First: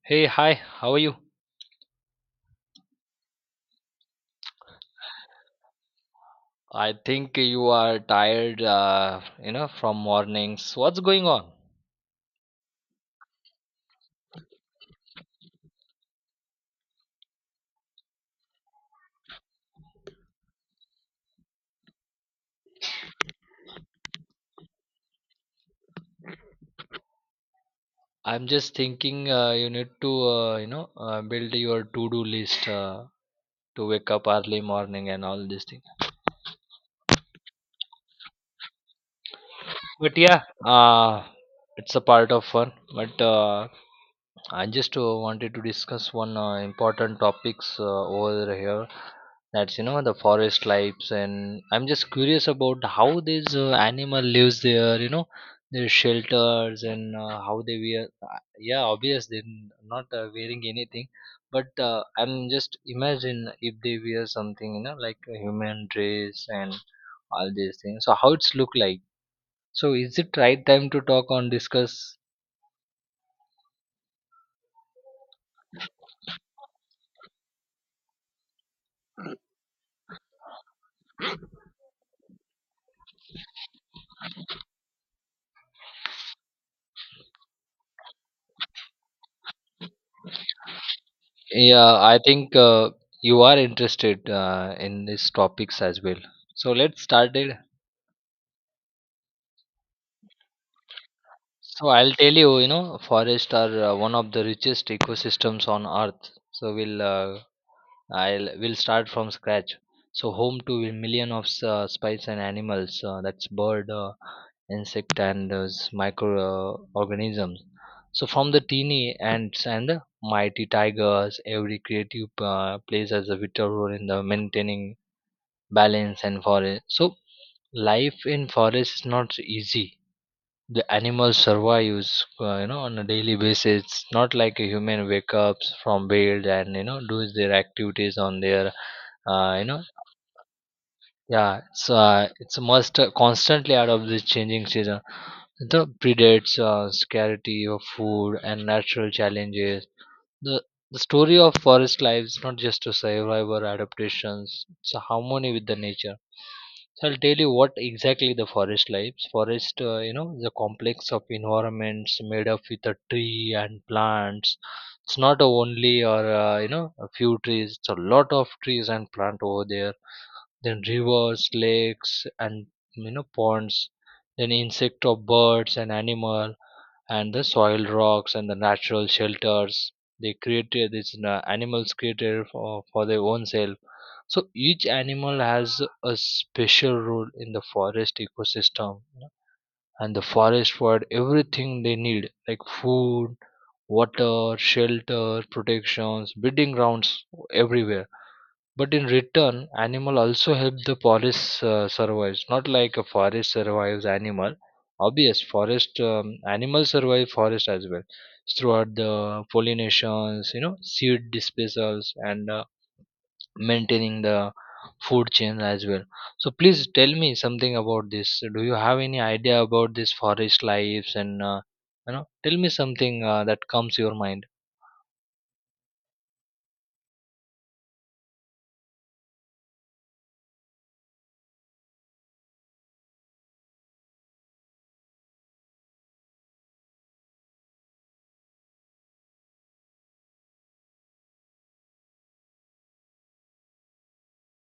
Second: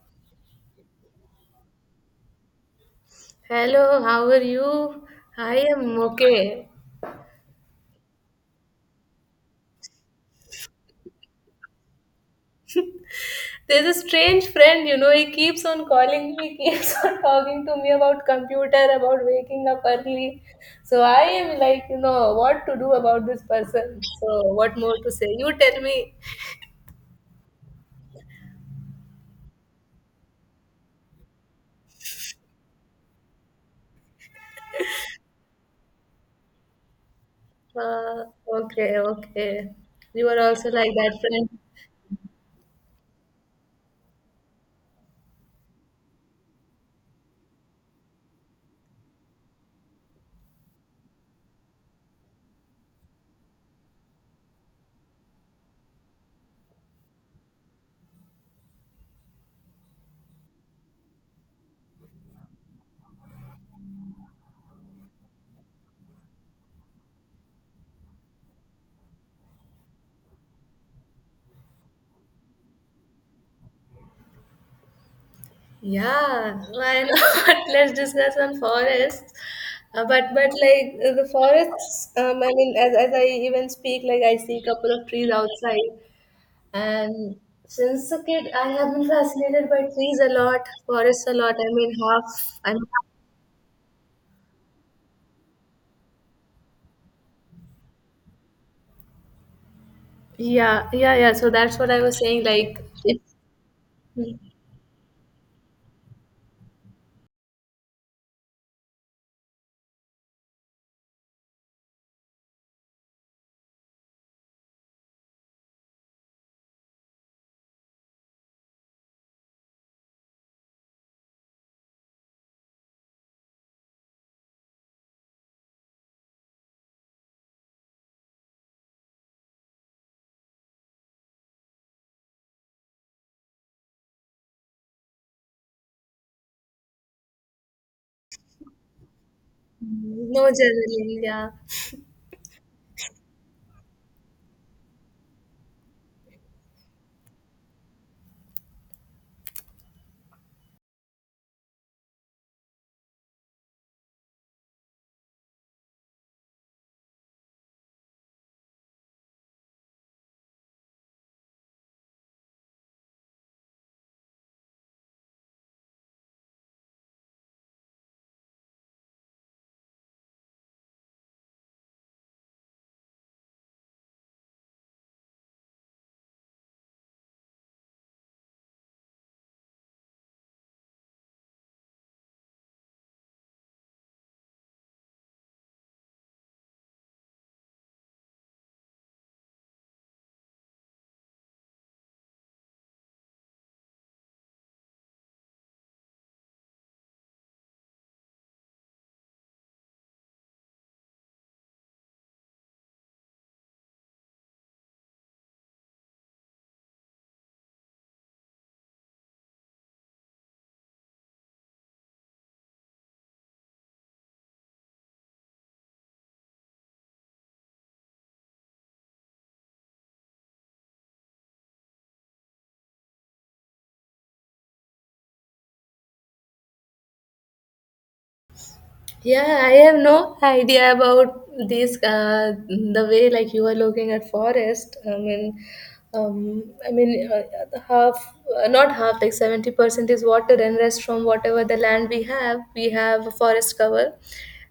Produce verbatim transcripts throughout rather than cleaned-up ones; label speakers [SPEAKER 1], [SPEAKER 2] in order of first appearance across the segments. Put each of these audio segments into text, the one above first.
[SPEAKER 1] Hey, hi, how are you?
[SPEAKER 2] Hello, how are you? I am okay.
[SPEAKER 1] I think you are tired, uh, you know, from mornings. What's going on?
[SPEAKER 2] There's a strange friend, you know, he keeps on calling me, he keeps on talking to me about computer, about waking up early. So I am like, you know, what to do about this person? So what more to say? You tell me.
[SPEAKER 1] I'm just thinking uh, you need to, uh, you know, uh, build your to-do list uh, to wake up early morning and all these things.
[SPEAKER 2] Uh, okay, okay.
[SPEAKER 1] But
[SPEAKER 2] You are
[SPEAKER 1] yeah,
[SPEAKER 2] also like that
[SPEAKER 1] uh,
[SPEAKER 2] friend.
[SPEAKER 1] it's a part of fun. But uh, I just uh, wanted to discuss one uh, important topics uh, over here. That's you know the forest lives, and I'm just curious about how these uh, animal lives there. You know their shelters and uh, how they wear. uh, Yeah, obvious they're n- not uh, wearing anything, but uh, I'm just imagine if they wear something you know like a human dress and all these things. So how it's look like. So is it right time to talk on discuss.
[SPEAKER 2] Yeah, why not? Let's discuss on forests. Uh, but but like uh, the forests, um, I mean, as as I even speak, like I see a couple of trees outside, and since a kid, I have been fascinated by trees a lot, forests a lot. I mean,
[SPEAKER 1] Yeah, I think
[SPEAKER 2] half. I'm.
[SPEAKER 1] uh, you are interested uh, in these topics as well. So let's start it.
[SPEAKER 2] Yeah yeah yeah. So that's
[SPEAKER 1] So
[SPEAKER 2] what I
[SPEAKER 1] I'll
[SPEAKER 2] was
[SPEAKER 1] tell
[SPEAKER 2] saying.
[SPEAKER 1] you, you
[SPEAKER 2] Like,
[SPEAKER 1] know,
[SPEAKER 2] if.
[SPEAKER 1] forests are uh, one of the richest ecosystems on earth. So we'll uh, I'll we'll start from scratch. So home to million of s- uh, spice and animals. Uh, that's bird, uh, insect, and uh, s- micro uh, organisms. So from the teeny ants and the mighty tigers, every creative uh, plays as a vital role in the maintaining balance and forest. So life in forest is not easy. The animals survives uh, you know on a daily basis. It's not like a human wake up from bed and you know does their activities on their uh, you know
[SPEAKER 2] No, generally, yeah.
[SPEAKER 1] yeah. It's uh, it's must uh, constantly out of this changing season, the predates, uh, scarcity of food and natural challenges. the the story of forest life is not just a survivor adaptations, it's a harmony with the nature. So I'll tell you what exactly the forest lives. Forest uh, you know is a complex of environments made up with a tree and plants. It's not a only or uh, you know a few trees, it's a lot of trees and plant over there, then rivers, lakes, and you know ponds, then insect of birds and animal, and the soil, rocks and the natural shelters. They created these, you animals created for, for their own self. So each animal has a special role in the forest ecosystem, you know, and the forest provide everything they need like food, water, shelter, protections, breeding grounds, everywhere. But in return, animal also help the forest uh, survives. Not like a forest survives animal. Obvious, forest um, animals survive forest as well throughout the pollinations, you know, seed dispersals, and uh, maintaining the food chain as well. So please tell me something about this. Do you have any idea about this forest lives and uh, you know? Tell me something uh, that comes to your mind.
[SPEAKER 2] Yeah, I have no idea about this. Uh, the way like you are looking at forest. I mean, um, I mean, uh, the half, uh, not half, like seventy percent is water, and rest from whatever the land we have. We have a forest cover,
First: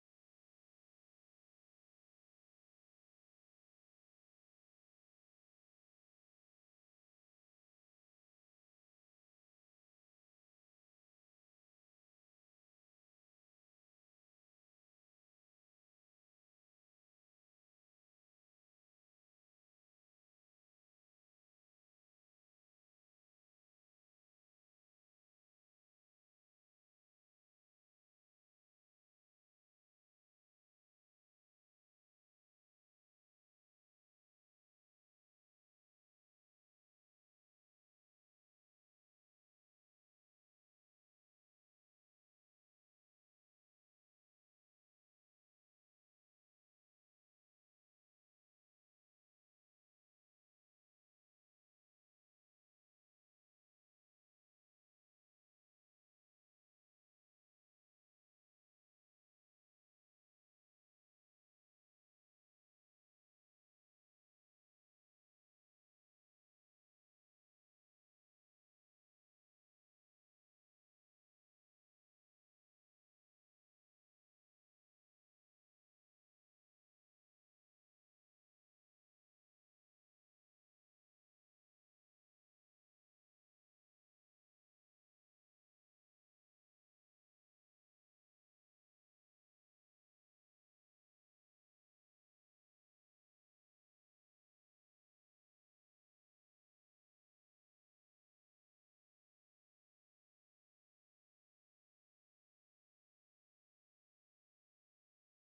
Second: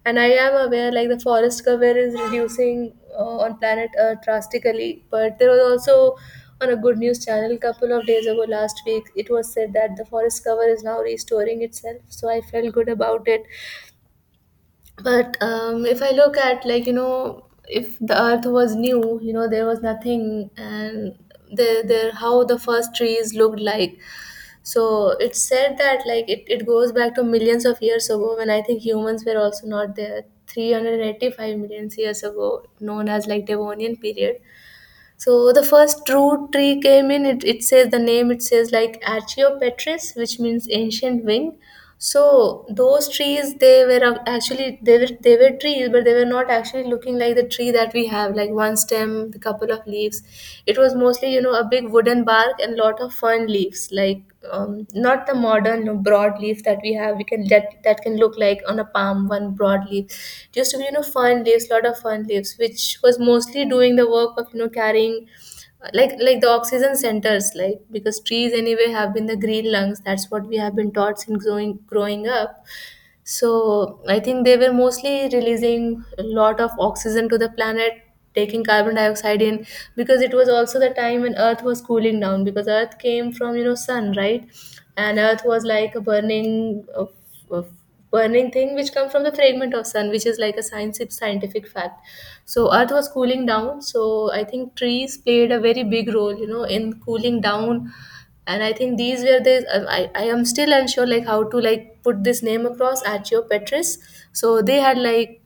[SPEAKER 2] and I am aware like the forest cover is reducing uh, on planet Earth drastically. But there was also, on a good news channel a couple of days ago, last week, it was said that the forest cover is now restoring itself, so I felt good about it. But um, if I look at, like, you know if the earth was new, you know there was nothing, and the, the how the first trees looked like. So it's said that like it, it goes back to millions of years ago, when I think humans were also not there, three hundred eighty-five million years ago, known as like Devonian period. So the first true tree came in, it, it says the name, it says like Archaeopteryx, which means ancient wing. So those trees, they were ac- actually, they were they were trees, but they were not actually looking like the tree that we have, like one stem, the couple of leaves. It was mostly you know a big wooden bark and lot of fern leaves, like, um, not the modern, you know, broad leaf that we have. We can, that that can look like on a palm, one broad leaf. It used to be, you know fern leaves, lot of fern leaves, which was mostly doing the work of, you know carrying, like like the oxygen centers, like, because trees anyway have been the green lungs, that's what we have been taught since growing growing up. So I think they were mostly releasing a lot of oxygen to the planet, taking carbon dioxide in, because it was also the time when Earth was cooling down, because Earth came from, you know sun, right? And Earth was like a burning, a, a burning thing, which comes from the fragment of sun, which is like a science scientific fact. So Earth was cooling down, so I think trees played a very big role, you know, in cooling down. And I think these were the um, I, I am still unsure like how to like put this name across, Accio Petris. So they had like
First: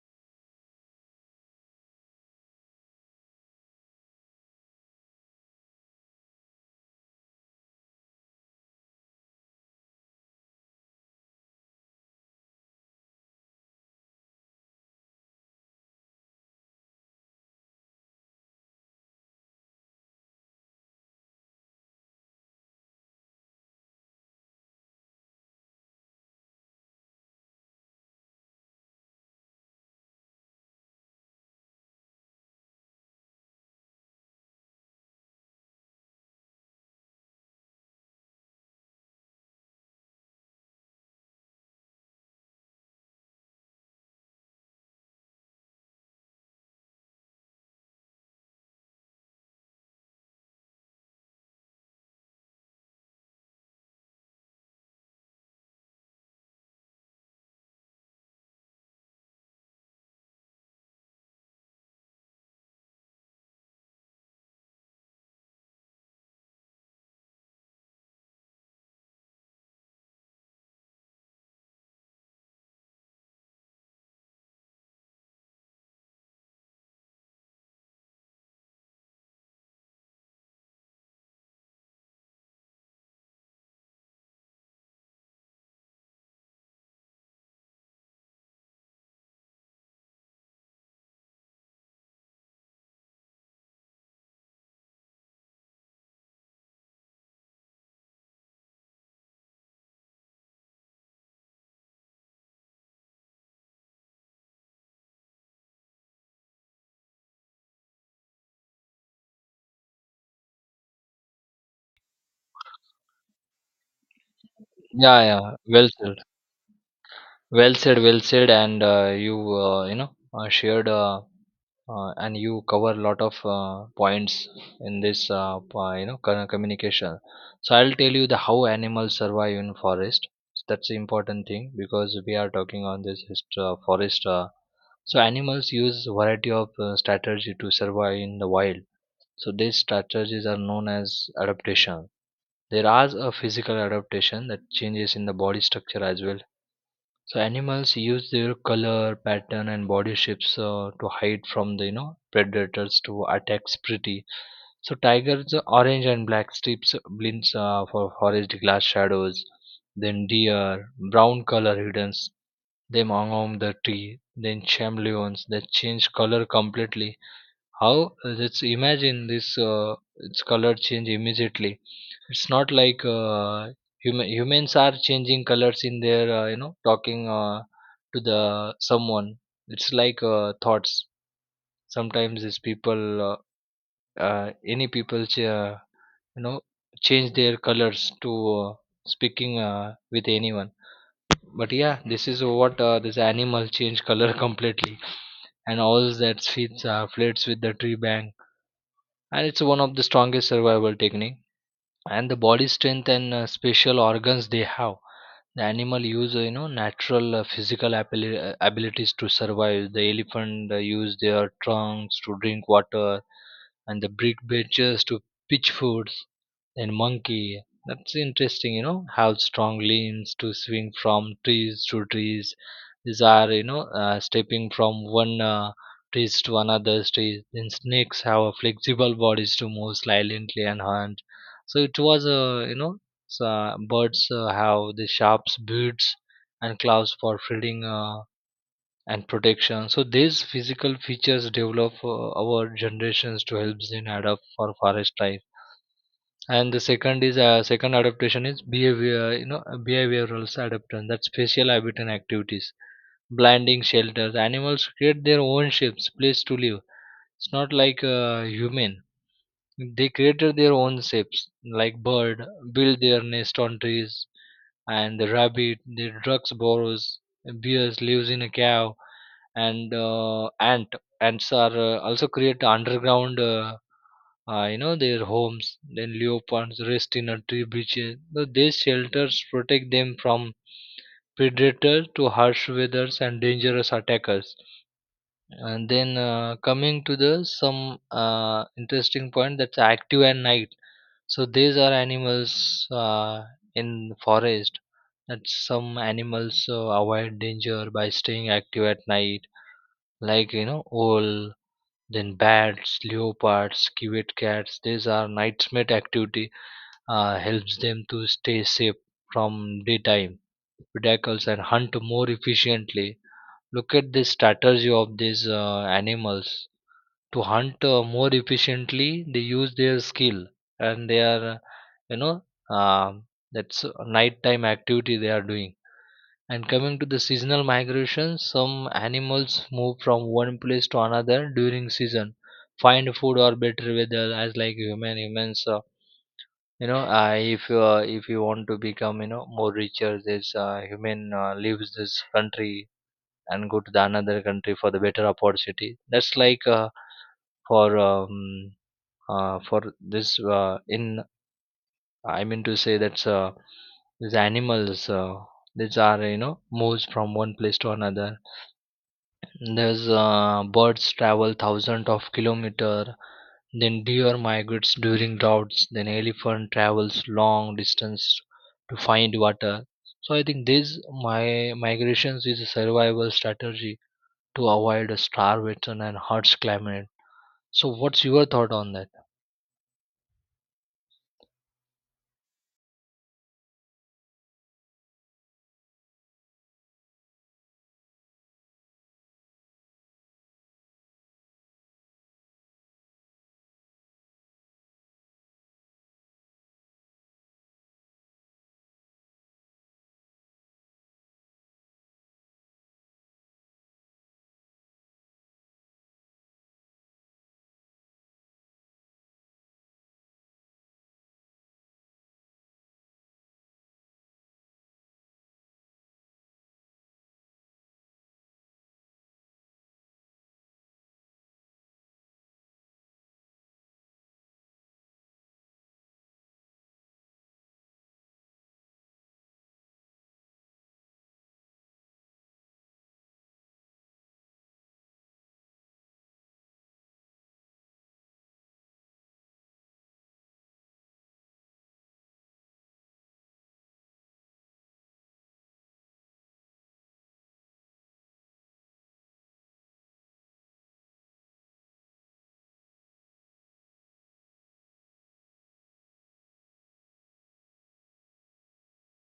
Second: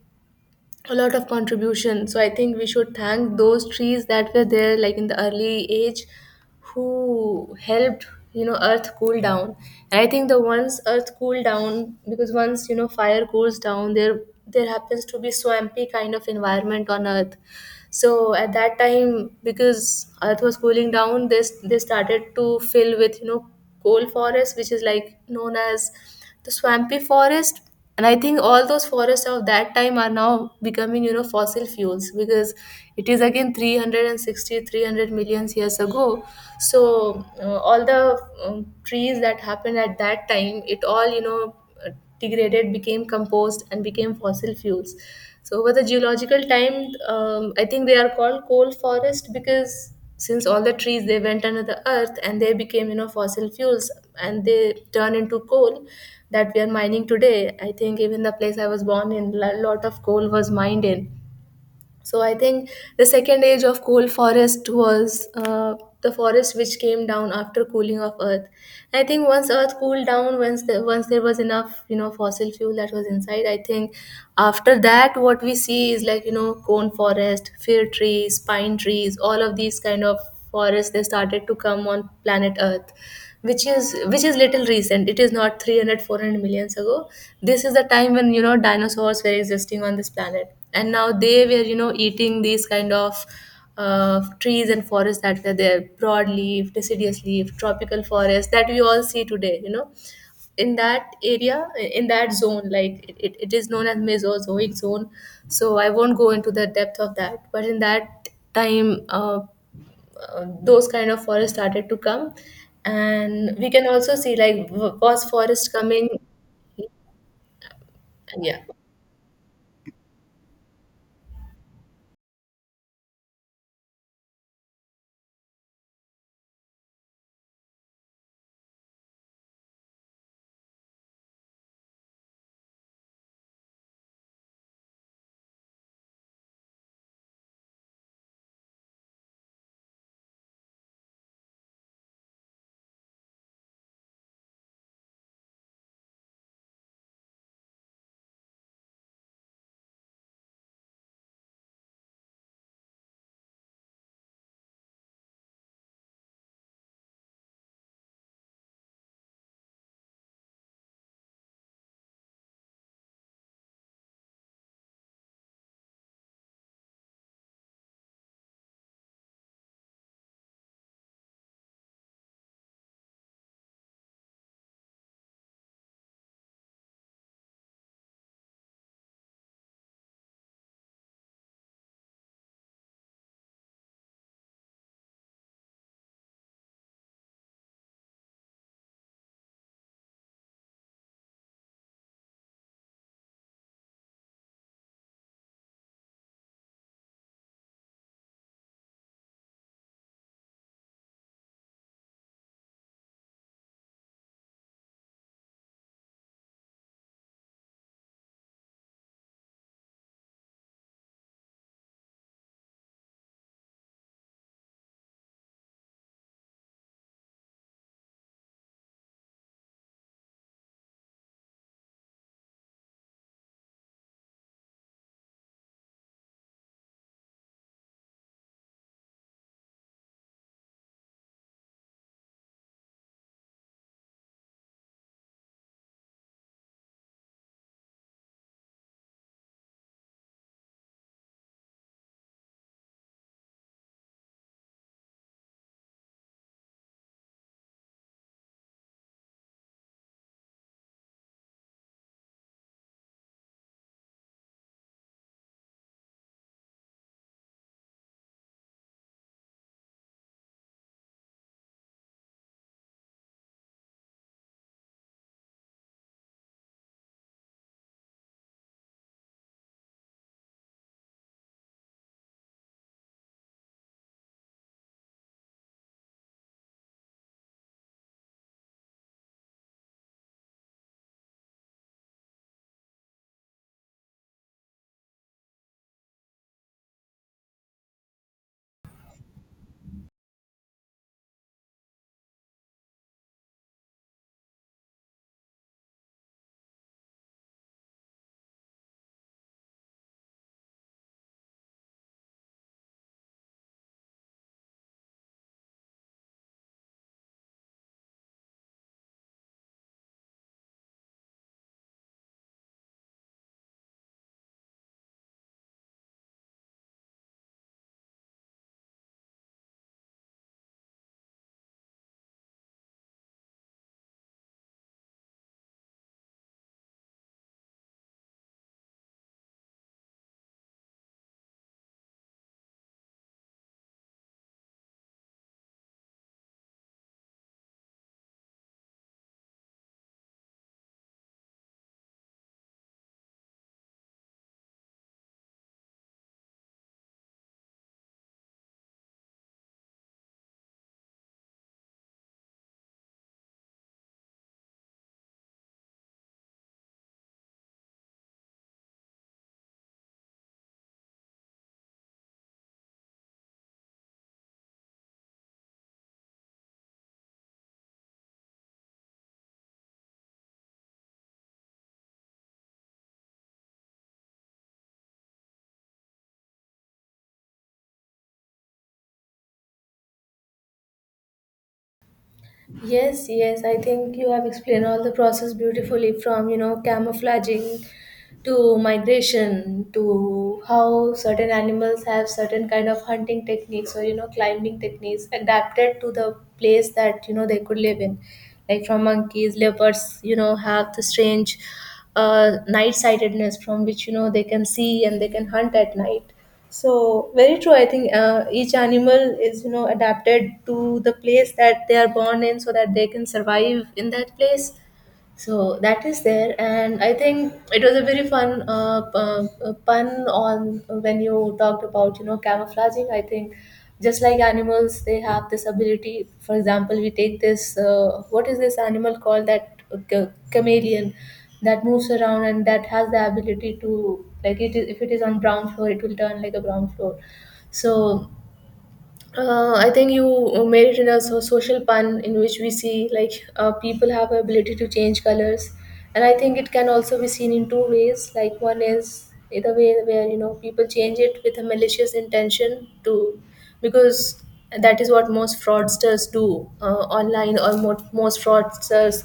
[SPEAKER 2] a lot of contribution, so I think we should thank those trees that were there, like in the early age, who helped you know earth cool down. And I think the, once earth cool down, because once you know fire cools down there, there happens to be swampy kind of environment on earth. So at that time, because earth was cooling down, this, they started to fill with, you know coal forest, which is like known as the swampy forest. And I think all those forests of that time are now becoming, you know fossil fuels, because it is again three hundred sixty years ago. So uh, all the um, trees that happened at that time, it all you know uh, degraded, became compost, and became fossil fuels. So over the geological time, um, I think they are called coal forest, because since all the trees they went under the earth and they became, you know fossil fuels, and they turn into coal that we are mining today. I think even the place I was born in, a lot of coal was mined in. So I think the second age of coal forest was uh, the forest which came down after cooling of Earth. I think once Earth cooled down, once there, once there was enough you know fossil fuel that was inside, I think after that what we see is like, you know cone forest, fir trees, pine trees, all of these kind of forests they started to come on planet earth, which is which is little recent. It is not three hundred, four hundred millions ago. This is the time when you know dinosaurs were existing on this planet, and now they were you know eating these kind of uh, trees and forests that were there, broadleaf deciduous leaf tropical forest that we all see today, you know in that area, in that zone, like it, it it is known as Mesozoic zone. So I won't go into the depth of that, but in that time uh, uh, those kind of forests started to come, and we can also see like w-
[SPEAKER 1] Yeah,
[SPEAKER 2] was
[SPEAKER 1] yeah,
[SPEAKER 2] forest
[SPEAKER 1] well
[SPEAKER 2] coming,
[SPEAKER 1] said. Well said, well said,
[SPEAKER 2] yeah.
[SPEAKER 1] and uh, you uh, you know uh, shared, uh, uh, and you cover a lot of uh, points in this uh, po- you know kind of communication. So I'll tell you the how animals survive in forest. That's the important thing because we are talking on this hist- uh, forest. Uh, so animals use variety of uh, strategy to survive in the wild. So these strategies are known as adaptation. There are a physical adaptation that changes in the body structure as well. So animals use their color, pattern, and body shapes uh, to hide from the you know predators to attack prey. So tigers, uh, orange and black stripes, uh, blints uh, for forest glass shadows. Then deer, brown color hidden them among the tree. Then chameleons that change color completely. How, uh, let's imagine this, uh, its color change immediately. It's not like uh, human, humans are changing colors in their uh, you know talking uh, to the someone. It's like uh, thoughts. Sometimes these people, uh, uh, any people ch- uh, you know change their colors to, uh, speaking uh, with anyone. But yeah, this is what, uh, this animal change color completely and all that fits, uh, flirts with the tree bank, and it's one of the strongest survival technique. And the body strength and uh, special organs they have. The animal use uh, you know natural uh, physical abili- uh, abilities to survive. The elephant uh, use their trunks to drink water and the brick benches to pitch foods. And monkey, that's interesting, you know, have strong limbs to swing from trees to trees. These are you know uh, stepping from one uh, trees to another trees. Then snakes have a flexible bodies to move silently and hunt. So it was a you know, so uh, birds uh, have the sharp beaks and claws for feeding uh, and protection. So these physical features develop uh, our generations to help them adapt for forest life. And the second is, uh, second adaptation is behavior, you know, behavioral adaptation. That's spatial habitat and activities, blending shelters. Animals create their own shapes, place to live. It's not like uh, human, they created their own shapes, like bird, build their nest on trees, and the rabbit, the ducks burrows, bears lives in a cave, and uh, ant ants are uh, also create underground, Uh, uh, you know their homes. Then leopards rest in a tree branches. So these shelters protect them from predators to harsh weathers and dangerous attackers. And then uh, coming to the some uh, interesting point, that's active at night. So these are animals uh, in forest that some animals uh, avoid danger by staying active at night, like you know owl, then bats, leopards, civet cats. These are night's mate activity, uh, helps them to stay safe from daytime predators and hunt more efficiently. Look at the strategy of these uh, animals. To hunt uh, more efficiently, they use their skill and their you know, um that's a nighttime activity they are doing. And coming to the seasonal migration, some animals move from one place to another during season, find food or better weather, as like human humans uh, you know, uh, if uh, if you want to become you know more richer, this uh, human uh, leaves this country and go to the another country for the better opportunity. That's like uh, for um, uh, for this uh, in I mean to say that's uh, these animals, uh, these are you know moves from one place to another. There's uh, birds travel thousands of kilometer, then deer migrates during droughts, then elephant travels long distance to find water. So I think these my migrations is a survival strategy to avoid a starvation and harsh climate. So what's your thought on that?
[SPEAKER 2] Yes, yes, I think you have explained all the process beautifully, from, you know, camouflaging to migration to how certain animals have certain kind of hunting techniques or, you know, climbing techniques adapted to the place that, you know, they could live in. Like from monkeys, leopards, you know, have the strange uh, night sightedness from which, you know, they can see and they can hunt at night, so very true. I think uh, each animal is you know adapted to the place that they are born in, so that they can survive in that place. So that is there, and I think it was a very fun uh, uh, uh, pun on when you talked about you know camouflaging. I think just like animals, they have this ability. For example, we take this, uh, what is this animal called, that uh, ch- chameleon, that moves around and that has the ability to, like, it is, if it is on brown floor, it will turn like a brown floor. So uh, I think you made it in a so- social pun, in which we see like uh, people have ability to change colors, and I think it can also be seen in two ways. Like, one is the way where you know people change it with a malicious intention to, because that is what most fraudsters do uh, online, or mo- most fraudsters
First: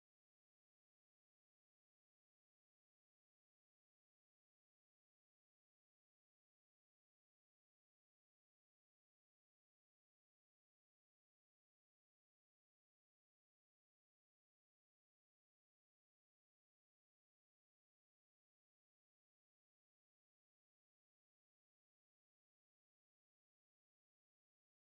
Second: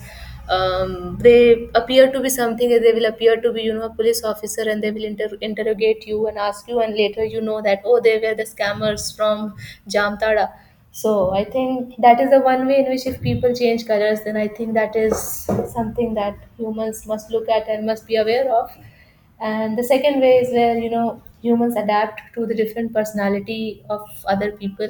[SPEAKER 2] um, they appear to be something, and they will appear to be, you know a police officer, and they will inter- interrogate you and ask you, and later you know that, oh, they were the scammers from Jamtada. So I think that is the one way in which, if people change colors, then I think that is something that humans must look at and must be aware of. And the second way is where you know humans adapt to the different personality of other people.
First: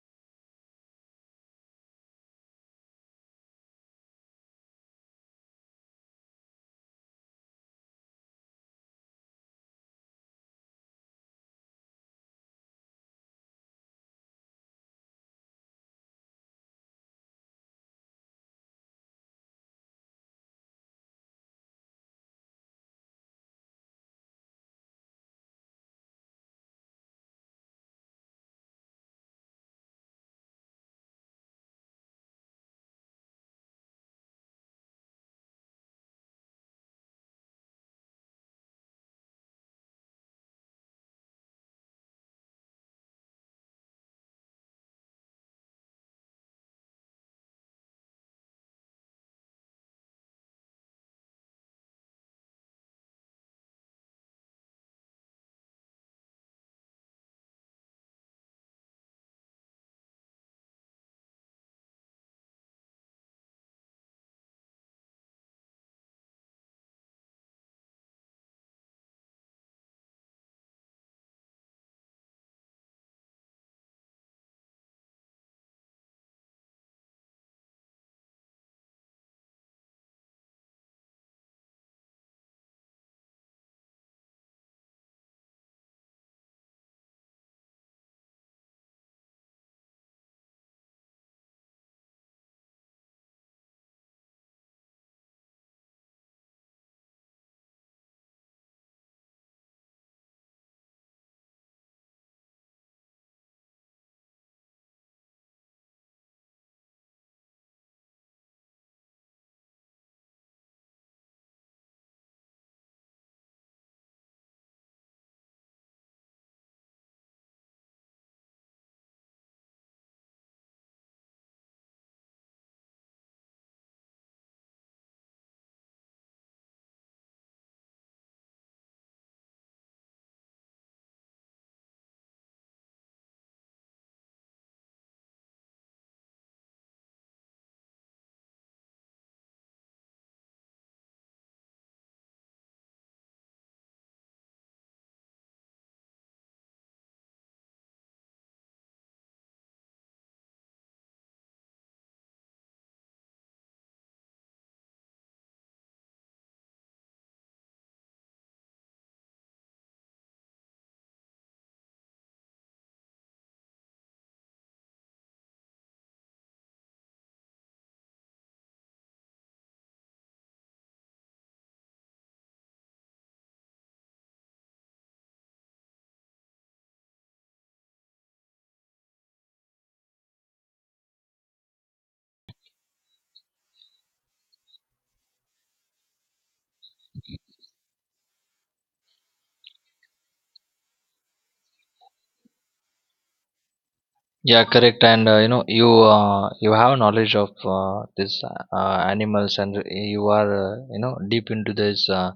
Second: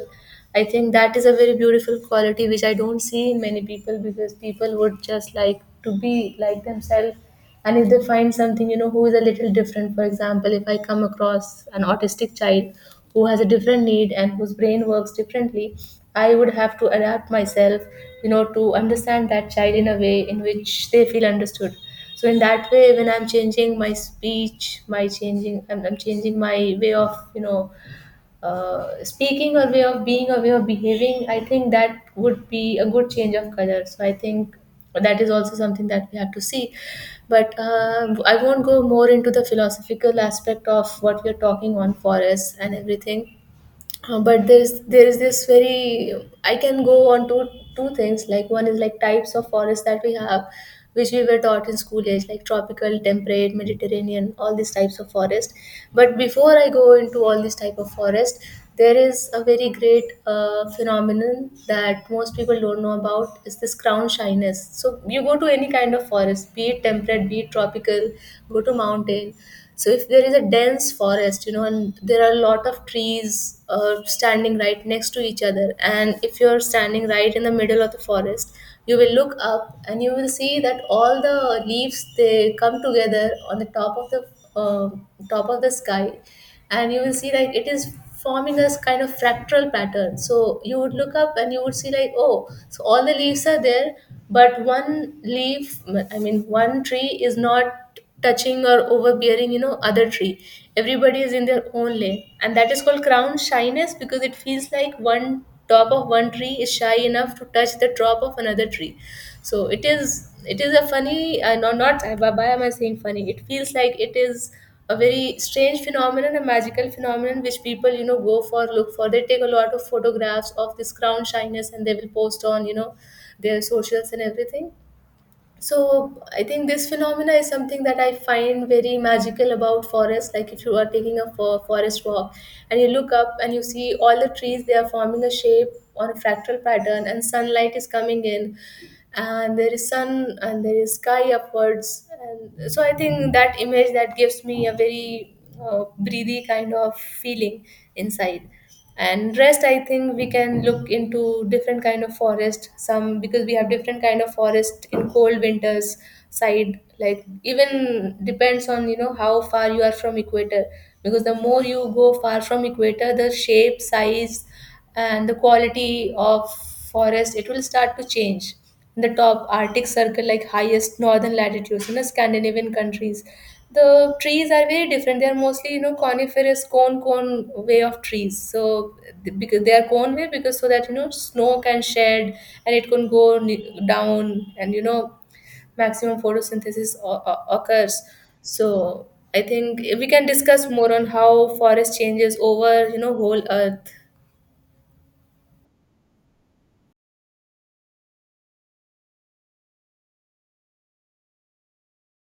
[SPEAKER 2] I think that is a very beautiful quality, which I don't see in many people, because people would just like to be like themselves, and if they find something, you know who is a little different. For example, if I come across an autistic child who has a different need and whose brain works differently, I would have to adapt myself, you know to understand that child in a way in which they feel understood. So in that way, when I'm changing my speech, my changing, i'm, I'm changing my way of, you know uh, speaking, or way of being, or way of behaving, I think that would be a good change of color. So I think that is also something that we have to see. But um, I won't go more into the philosophical aspect of what we are talking on forests and everything. Uh, but there's there is this very, I can go on to two things, like one is like types of forests that we have, which we were taught in school age, like tropical, temperate, mediterranean, all these types of forest. But before I go into all these type of forest, there is a very great uh, phenomenon that most people don't know about, is this crown shyness. So you go to any kind of forest, be it temperate, be it tropical. Go to mountain. So if there is a dense forest, you know and there are a lot of trees uh, standing right next to each other, and if you're standing right in the middle of the forest, you will look up and you will see that all the leaves they come together on the top of the uh, top of the sky, and you will see like it is forming a kind of fractal pattern, so you would look up and you would see like, oh, so all the leaves are there. But one leaf, I mean one tree is not touching or overbearing you know other tree. Everybody is in their own lane, and that is called crown shyness because it feels like one top of one tree is shy enough to touch the top of another tree. So it is it is a funny uh, no, not uh, why why am I saying funny? It feels like it is a very strange phenomenon, a magical phenomenon which people you know go for, look for. They take a lot of photographs of this crown shyness, and they will post on you know their socials and everything. So I think this phenomena is something that I find very magical about forest. Like, if you are taking a for- forest walk, and you look up and you see all the trees, they are forming a shape on a fractal pattern, and sunlight is coming in, and there is sun and there is sky upwards. And so I think that image, that gives me a very uh, breathy kind of feeling inside. And rest, I think we can look into different kind of forest, some, because we have different kind of forest in cold winters side. Like, even depends on you know how far you are from equator. Because the more you go far from equator, the shape, size, and the quality of forest, it will start to change. The top arctic circle, like highest northern latitudes, you know Scandinavian countries, the trees are very different. They are mostly you know coniferous, cone cone way of trees. So th- because they are cone way, because so that you know snow can shed, and it can go n- down, and you know maximum photosynthesis o- o- occurs. So I think we can discuss more on how forest changes over you know whole earth.
[SPEAKER 1] Yeah, correct. And uh, you know, you uh, you have knowledge of uh, this uh, animals, and you are uh, you know deep into this uh,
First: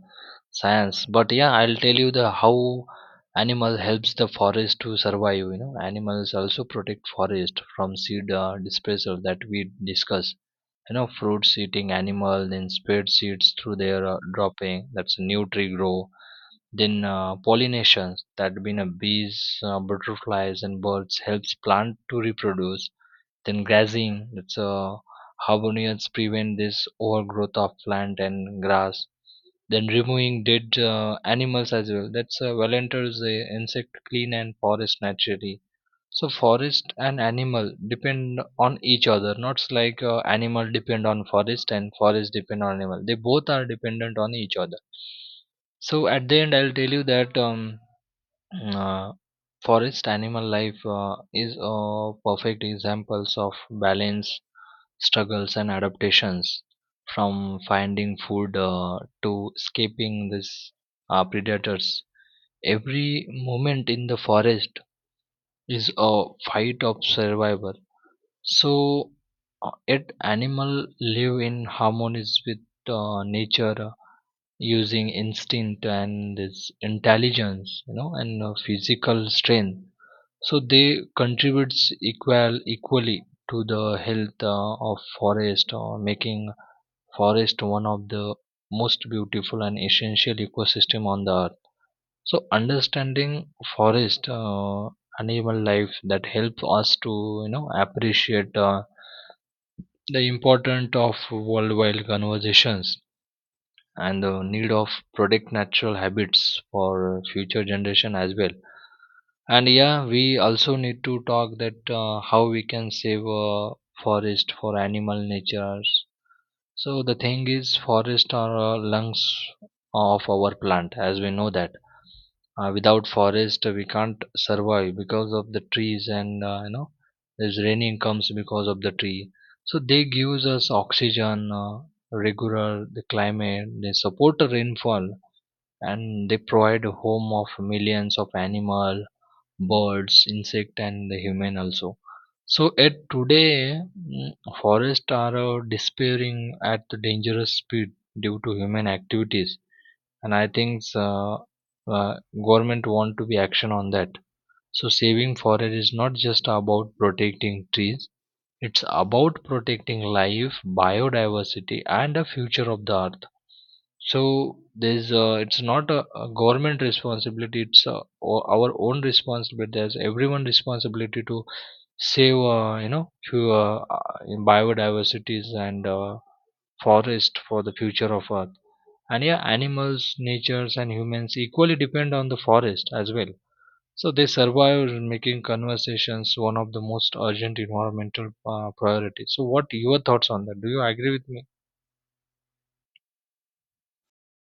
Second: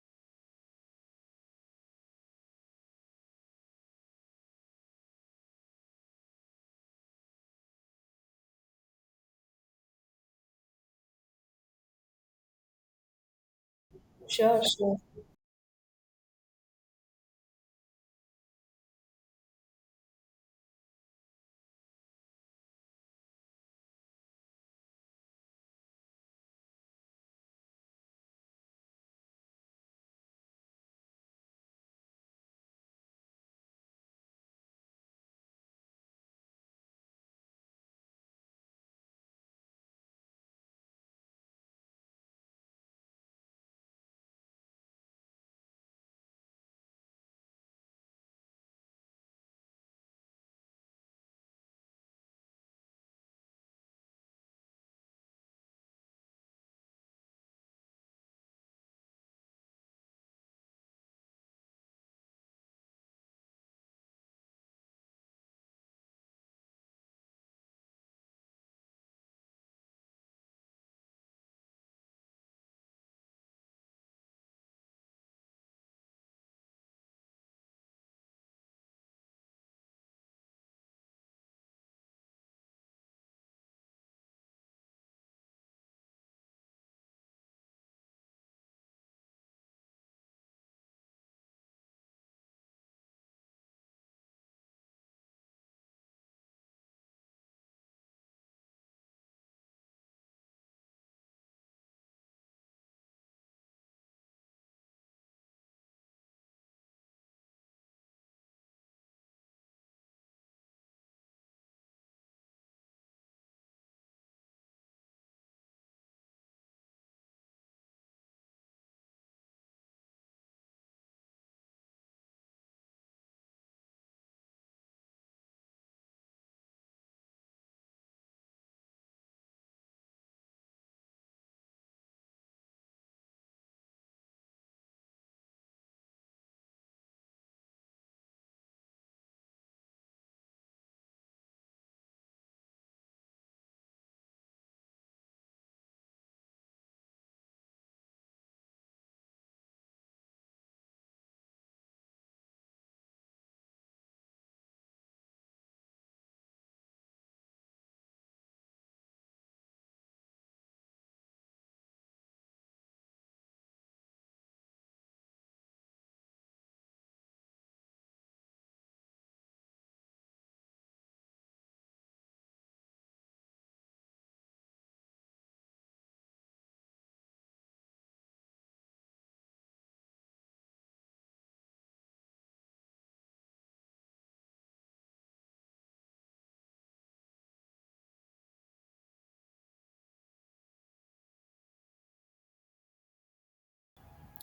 [SPEAKER 1] science. But yeah, I'll tell you the how animal helps the forest to survive. You know, animals also protect forest from seed uh, dispersal that we discuss. You know, fruits eating animal then spread seeds through their uh,
[SPEAKER 2] Sure,
[SPEAKER 1] dropping.
[SPEAKER 2] sure.
[SPEAKER 1] That's a new tree grow, then uh, pollination, that being a bees, uh, butterflies, and birds helps plant to reproduce. Then grazing, that's uh, harmonious, prevent this overgrowth of plant and grass. Then removing dead uh, animals as well. That's uh, volunteers the insect clean and forest naturally. So forest and animal depend on each other. Not s- like, uh, animal depend on forest and forest depend on animal. They both are dependent on each other. So at the end, I'll tell you that, um, uh, forest animal life uh, is uh, perfect examples of balance, struggles, and adaptations, from finding food uh, to escaping these uh, predators. Every moment in the forest is a fight of survival. So, uh, yet animal live in harmonies with uh, nature, uh, using instinct and this intelligence, you know, and uh, physical strength. So they contributes equal equally to the health uh, of forest, uh, making forest one of the most beautiful and essential ecosystem on the earth. So understanding forest. Uh, animal life that helps us to you know appreciate uh, the importance of worldwide conversations and the need of protect natural habits for future generation as well. And yeah, we also need to talk that uh, how we can save uh, forest for animal natures. So the thing is forest are uh, lungs of our plant. As we know that uh, without forest uh, we can't survive because of the trees and, uh, you know there's raining comes because of the tree. So they gives us oxygen, uh, regular the climate, they support the rainfall, and they provide a home of millions of animal, birds, insect, and the human also. So at today mm, forests are uh, disappearing at the dangerous speed due to human activities. And I think, uh, uh, government want to be action on that. So saving forest is not just about protecting trees, it's about protecting life, biodiversity, and the future of the earth. So there's, uh, it's not a, a government responsibility, it's uh, o- our own responsibility. There's everyone responsibility to save, uh, you know few, uh, uh, biodiversities and uh, forest for the future of earth. And yeah, animals, natures, and humans equally depend on the forest as well. So they survive making conversations one of the most urgent environmental uh, priorities. So what your thoughts on that? Do you agree with me?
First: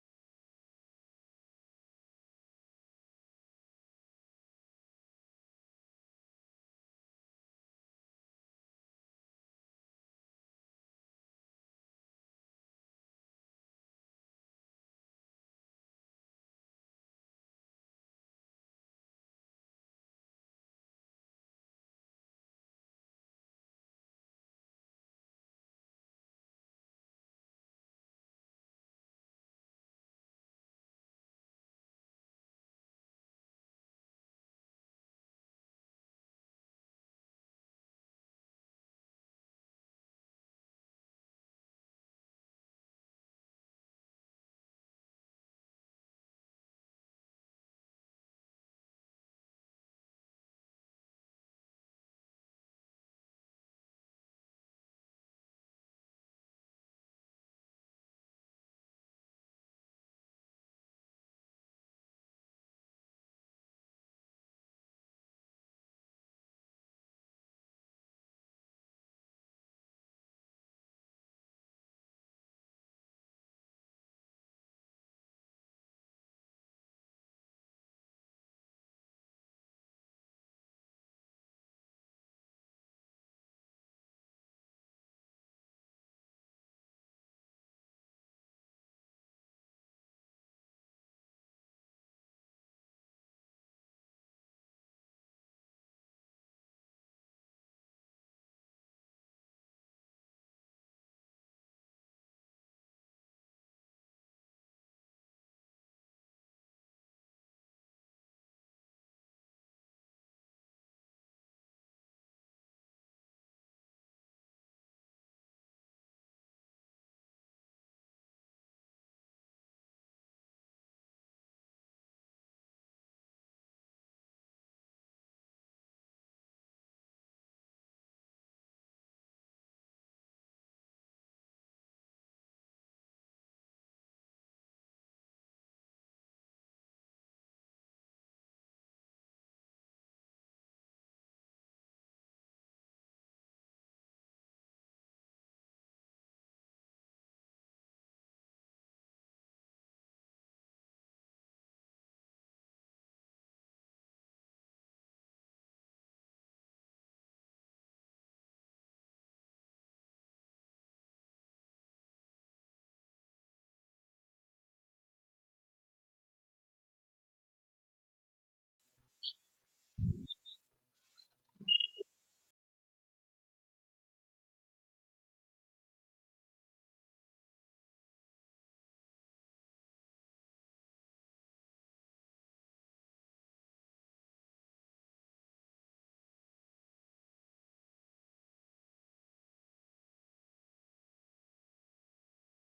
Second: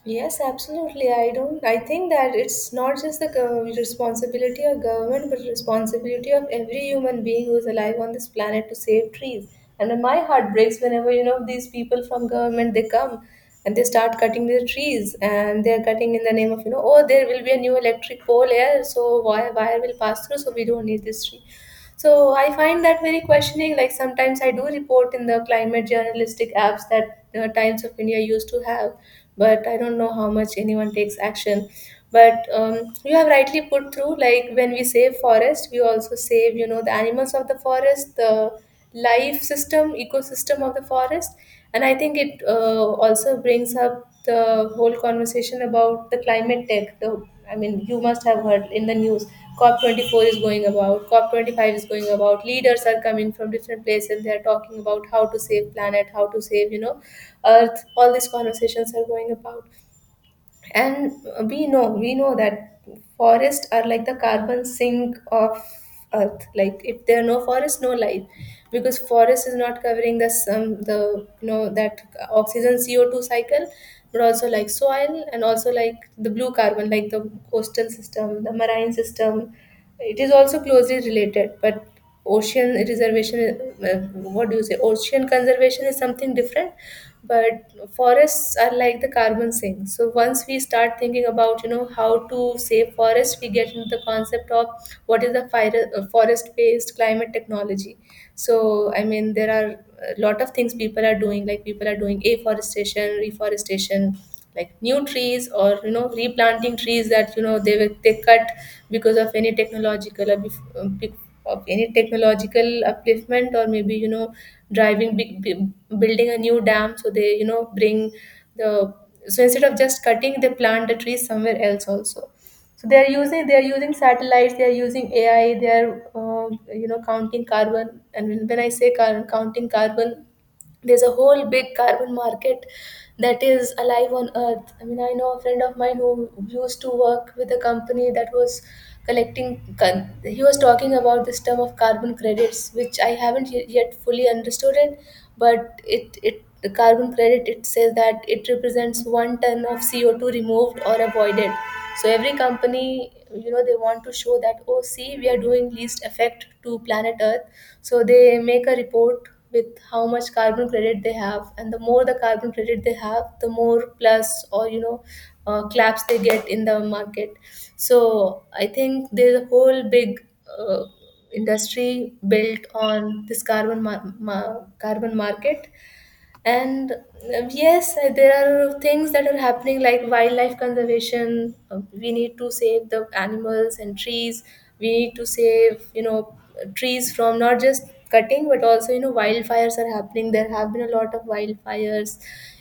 [SPEAKER 2] Yes, absolutely. I don't, I think that it's not just the gov- responsibility of government, but responsibility of every human being who is alive on this planet to save trees. And then my heart breaks whenever, you know, these people from government, they come and they start cutting the trees, and they're cutting in the name of, you know, oh, there will be a new electric pole here, so why wire will pass through, so we don't need this tree. So I find that very questioning. Like, sometimes I do report in the climate journalistic apps that the Times of India used to have, but I don't know how much anyone takes action. But um, you have rightly put through, like, when we save forest, we also save you know the animals of the forest, the life system, ecosystem of the forest. And I think it uh, also brings up the whole conversation about the climate tech, the— I mean, you must have heard in the news. cop twenty-four is going about, cop twenty-five is going about. Leaders are coming from different places. They are talking about how to save planet, how to save you know earth. All these conversations are going about. And we know we know that forests are like the carbon sink of earth. Like, if there are no forests, no life. Because forest is not covering the some the you know that oxygen c o two cycle, but also like soil and also like the blue carbon, like the coastal system, the marine system. It is also closely related. But ocean reservation, uh, what do you say, ocean conservation is something different. But forests are like the carbon sink. So once we start thinking about you know how to save forests, we get into the concept of what is the fire, uh, forest based climate technology. So I mean there are a lot of things people are doing. Like, people are doing afforestation, reforestation, like new trees or you know replanting trees that you know they were they cut because of any technological or bef- uh, be- of any technological upliftment, or maybe you know driving big, big, building a new dam. So they you know bring the. So instead of just cutting, they plant the trees somewhere else also. So they are using they are using satellites, they are using A I, they are uh, you know counting carbon. And when when I say car- counting carbon, there's a whole big carbon market that is alive on earth. I mean, I know a friend of mine who used to work with a company that was collecting con- he was talking about this term of carbon credits, which I haven't ye- yet fully understood it. But it it the carbon credit, it says that it represents one ton of c o two removed or avoided. So every company, you know they want to show that, oh, see, we are doing least effect to planet earth. So they make a report with how much carbon credit they have, and the more the carbon credit they have, the more plus, or you know uh, claps they get in the market. So I think there's a whole big uh, industry built on this carbon mar- ma- carbon market. And um, yes, uh, there are things that are happening, like wildlife conservation. Um, we need to save the animals and trees. We need to save you know trees from not just cutting, but also you know wildfires are happening. There have been a lot of wildfires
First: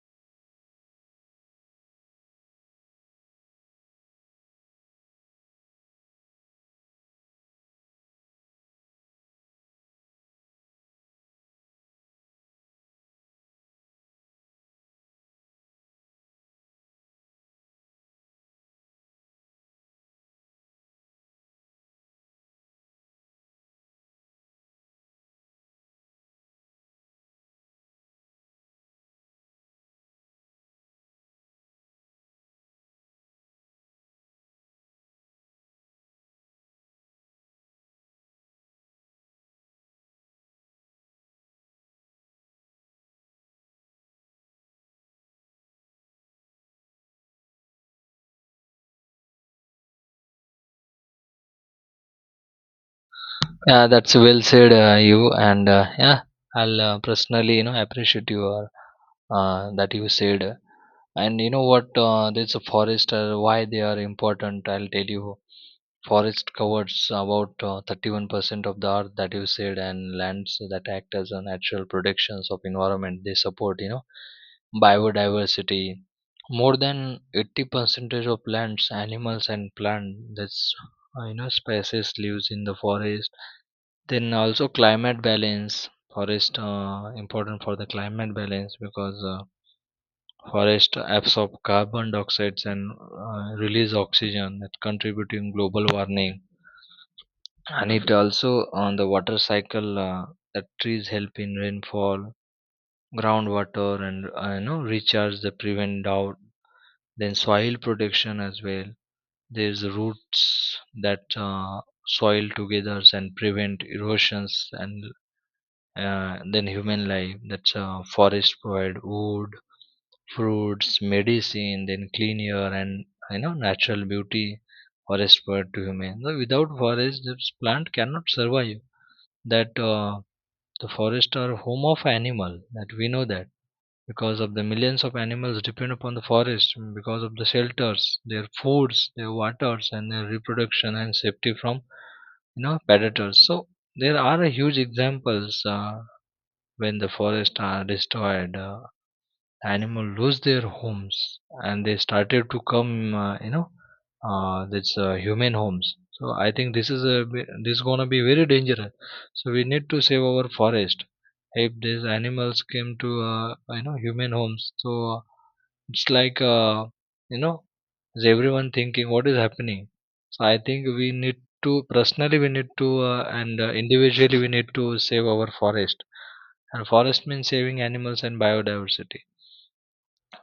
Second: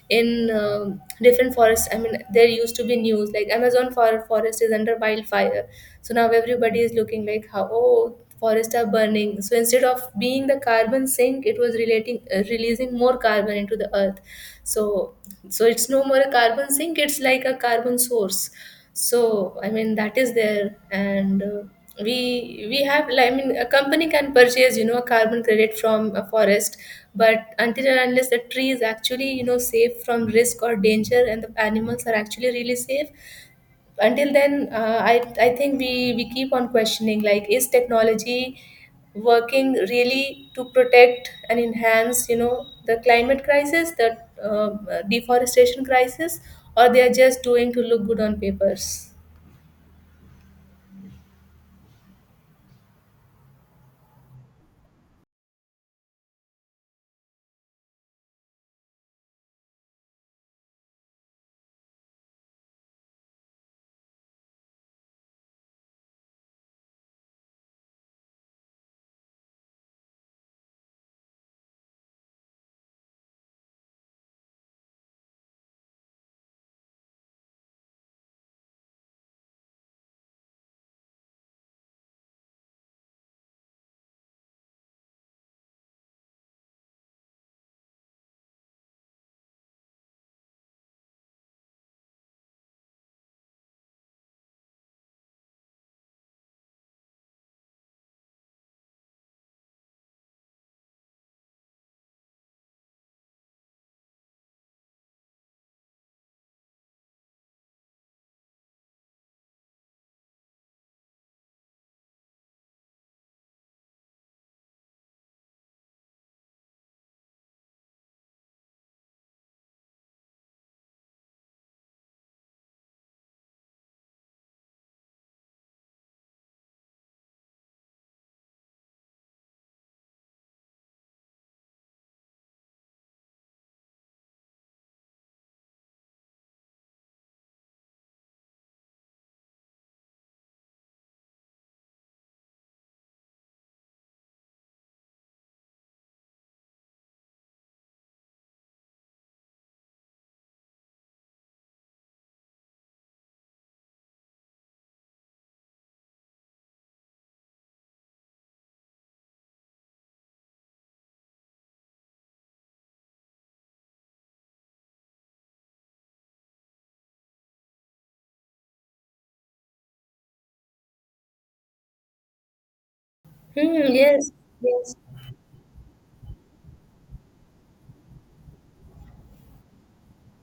[SPEAKER 2] in um different forests. I mean, there used to be news like Amazon for- forest is under wildfire. So now everybody is looking like, how, oh, forests are burning. So instead of being the carbon sink, it was relating uh, releasing more carbon into the earth. So so it's no more a carbon sink. It's like a carbon source. So I mean that is there. And uh, we we have like, I mean a company can purchase you know a carbon credit from a forest. But until and unless the tree is actually you know safe from risk or danger, and the animals are actually really safe, until then, uh, i i think we we keep on questioning, like, is technology working really to protect and enhance, you know the climate crisis, the uh, deforestation crisis? Or they are just doing to look good on papers.
[SPEAKER 1] Yeah, that's well said, uh, you. And uh, yeah, I'll uh, personally you know appreciate your, uh, that you said. And you know what, uh, there's a forest, uh, why they are important, I'll tell you. Forest covers about uh, thirty-one percent of the earth, that you said, and lands that act as a natural protections of environment. They support, you know, biodiversity. More than eighty percent of plants, animals, and plant that's, uh, you know species lives in the forest. Then also climate balance. Forest uh, important for the climate balance because uh, forest absorb carbon dioxide and uh, release oxygen, that contributing global warming. And it also on the water cycle, uh, the trees help in rainfall, groundwater, and, uh, you know recharge the prevent drought. Then soil protection as well. There's roots that uh, soil together and prevent erosions. And uh, then human life, that's uh, forest provide wood, fruits, medicine, then clean air, and you know natural beauty forest provide to human. So without forest this plant cannot survive. That uh, the forests are home of animal, that we know that, because of the millions of animals depend upon the forest, mm, because of the shelters, their foods, their waters, and their reproduction and safety from you know predators. So there are a huge examples, uh, when the forests are destroyed, uh, animal lose their homes and they started to come, uh, you know uh, this uh, human homes. So I think this is a ve- this is gonna be very dangerous. So we need to save our forest if these animals came to, uh, you know human homes. So uh, it's like uh, you know is everyone thinking what is happening? So I think we need to personally we need to uh, and uh,
[SPEAKER 2] Hmm, yes,
[SPEAKER 1] individually we need
[SPEAKER 2] yes.
[SPEAKER 1] to save our forest. And forest means saving animals and biodiversity.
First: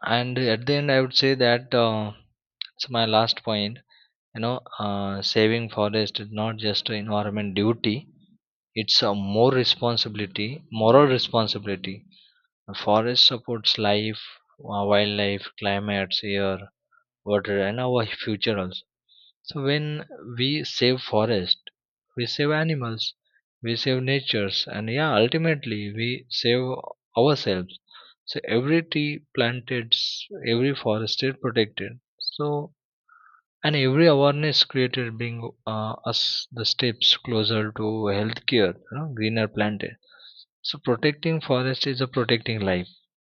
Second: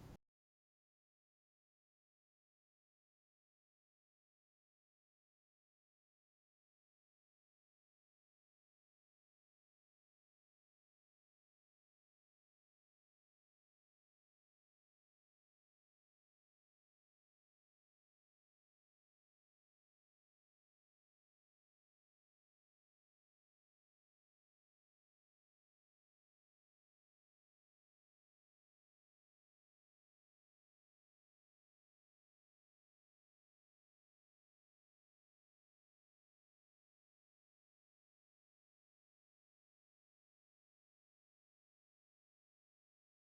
[SPEAKER 1] And at the end I would say that, uh, it's my last point, you know uh, saving forest is not just an environment duty, it's a more responsibility, moral responsibility. Forest supports life, uh, wildlife, climates, air, water, and our future also. So when we save forest, we save animals, we save natures, and yeah, ultimately we save ourselves. So every tree planted, s- every forested protected. So and every awareness created bring uh, us the steps closer to healthcare, you know, greener planet. So protecting forest is a protecting life.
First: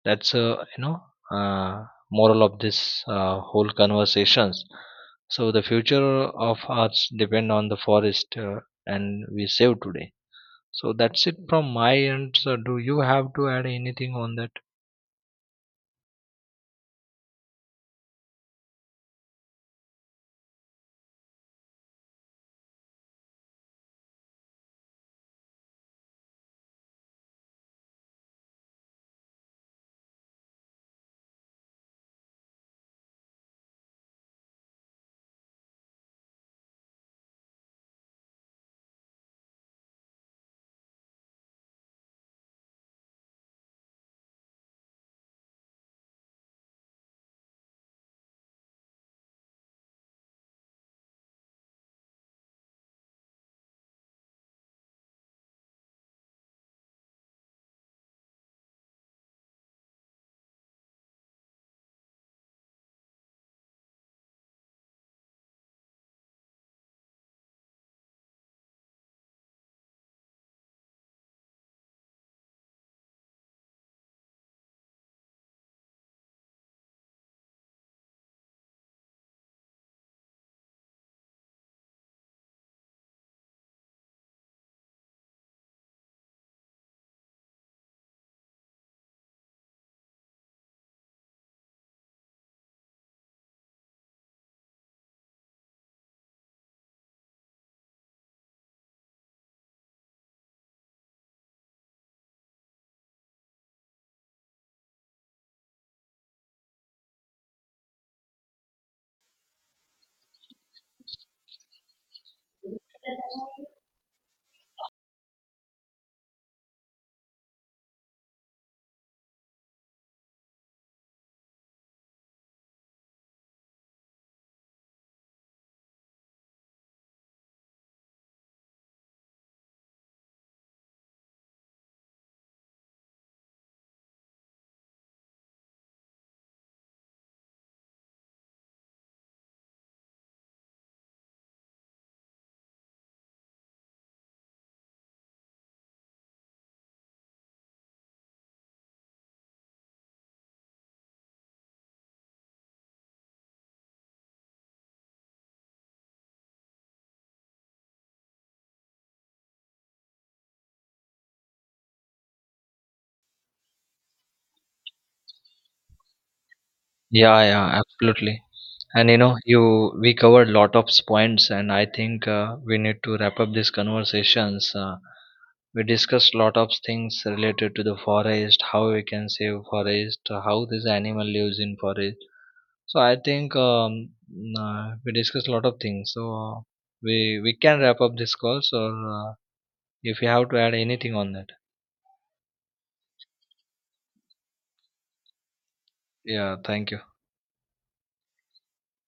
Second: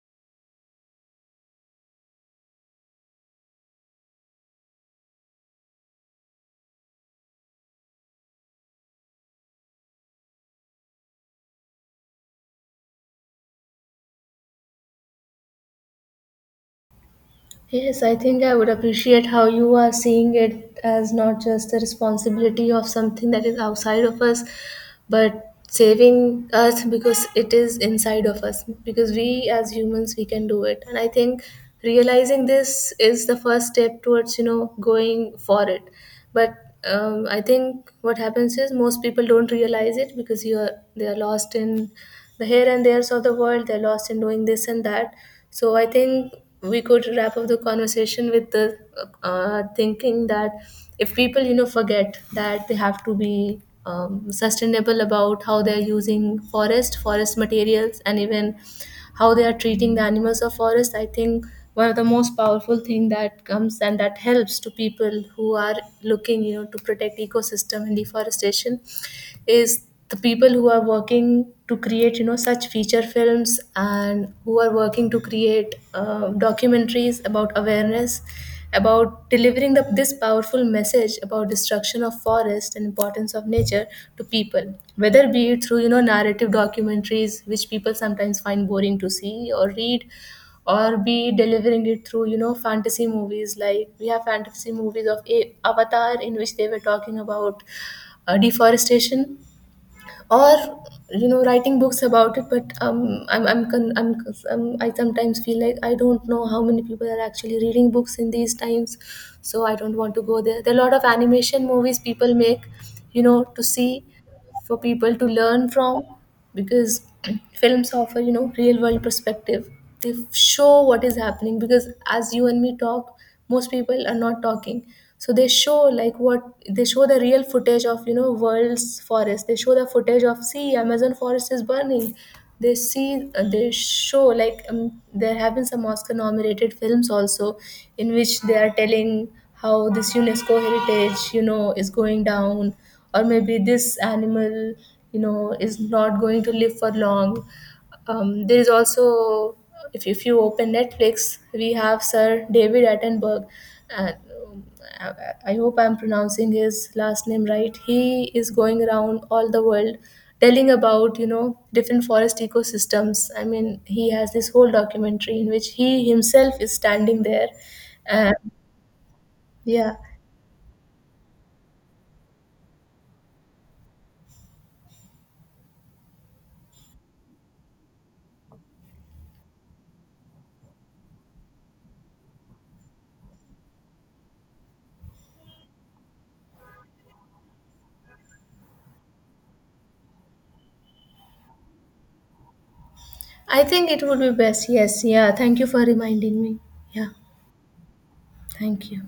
[SPEAKER 1] That's uh, you know uh, moral of this uh, whole conversations. So the future of arts depend on the forest, uh, and we save today. So that's it from my end. So do you have to add anything on that?
[SPEAKER 2] Yes, I think I would appreciate how you are seeing it as not just the responsibility of something that is outside of us, but saving us because it is inside of us. Because we as humans, we can do it. And I think realizing this is the first step towards, you know, going for it. But um, I think what happens is most people don't realize it because you're they are lost in the here and there's of the world. They're lost in doing this and that. So I think we could wrap up the conversation with the uh, thinking that if people you know forget that they have to be um, sustainable about how they are using forest, forest materials, and even how they are treating the animals of forest. I think one of the most powerful thing that comes and that helps to people who are looking you know to protect ecosystem and deforestation is the people who are working to create you know such feature films, and who are working to create uh, documentaries about awareness, about delivering the, this powerful message about destruction of forest and importance of nature to people, whether be it through you know narrative documentaries which people sometimes find boring to see or read, or be delivering it through you know fantasy movies. Like, we have fantasy movies of A- avatar in which they were talking about uh, deforestation, or you know writing books about it. But um, I'm, I'm, con- I'm i'm i sometimes feel like I don't know how many people are actually reading books in these times. So I don't want to go there. There are a lot of animation movies people make you know to see, for people to learn from. Because films offer you know real world perspective. They f- show what is happening. Because as you and me talk, most people are not talking. So they show like what they show the real footage of you know world's forest. They show the footage of, see, Amazon forest is burning. They see uh, they show like, um, there have been some Oscar nominated films also, in which they are telling how this UNESCO heritage, you know is going down, or maybe this animal, you know is not going to live for long. Um, there is also, if, if you open Netflix, we have Sir David Attenborough. And um, I, I hope I'm pronouncing his last name right. He is going around all the world telling about you know different forest ecosystems. I mean, he has this whole documentary in which he himself is standing
[SPEAKER 1] Yeah,
[SPEAKER 2] there.
[SPEAKER 1] yeah,
[SPEAKER 2] And
[SPEAKER 1] absolutely. And you know, you
[SPEAKER 2] yeah,
[SPEAKER 1] we covered lot of points, and I think uh, we need to wrap up these conversations. Uh, we discussed lot of things related to the forest, how we can save forest, how this animal lives in forest. So I think um, uh, we discussed a lot of things. So uh, we we can wrap up this call. So uh, if you have to add anything on that,
[SPEAKER 2] I think it would be best. Yes. Yeah. Thank you for reminding
[SPEAKER 1] yeah,
[SPEAKER 2] me.
[SPEAKER 1] thank you.
[SPEAKER 2] Yeah. Thank you.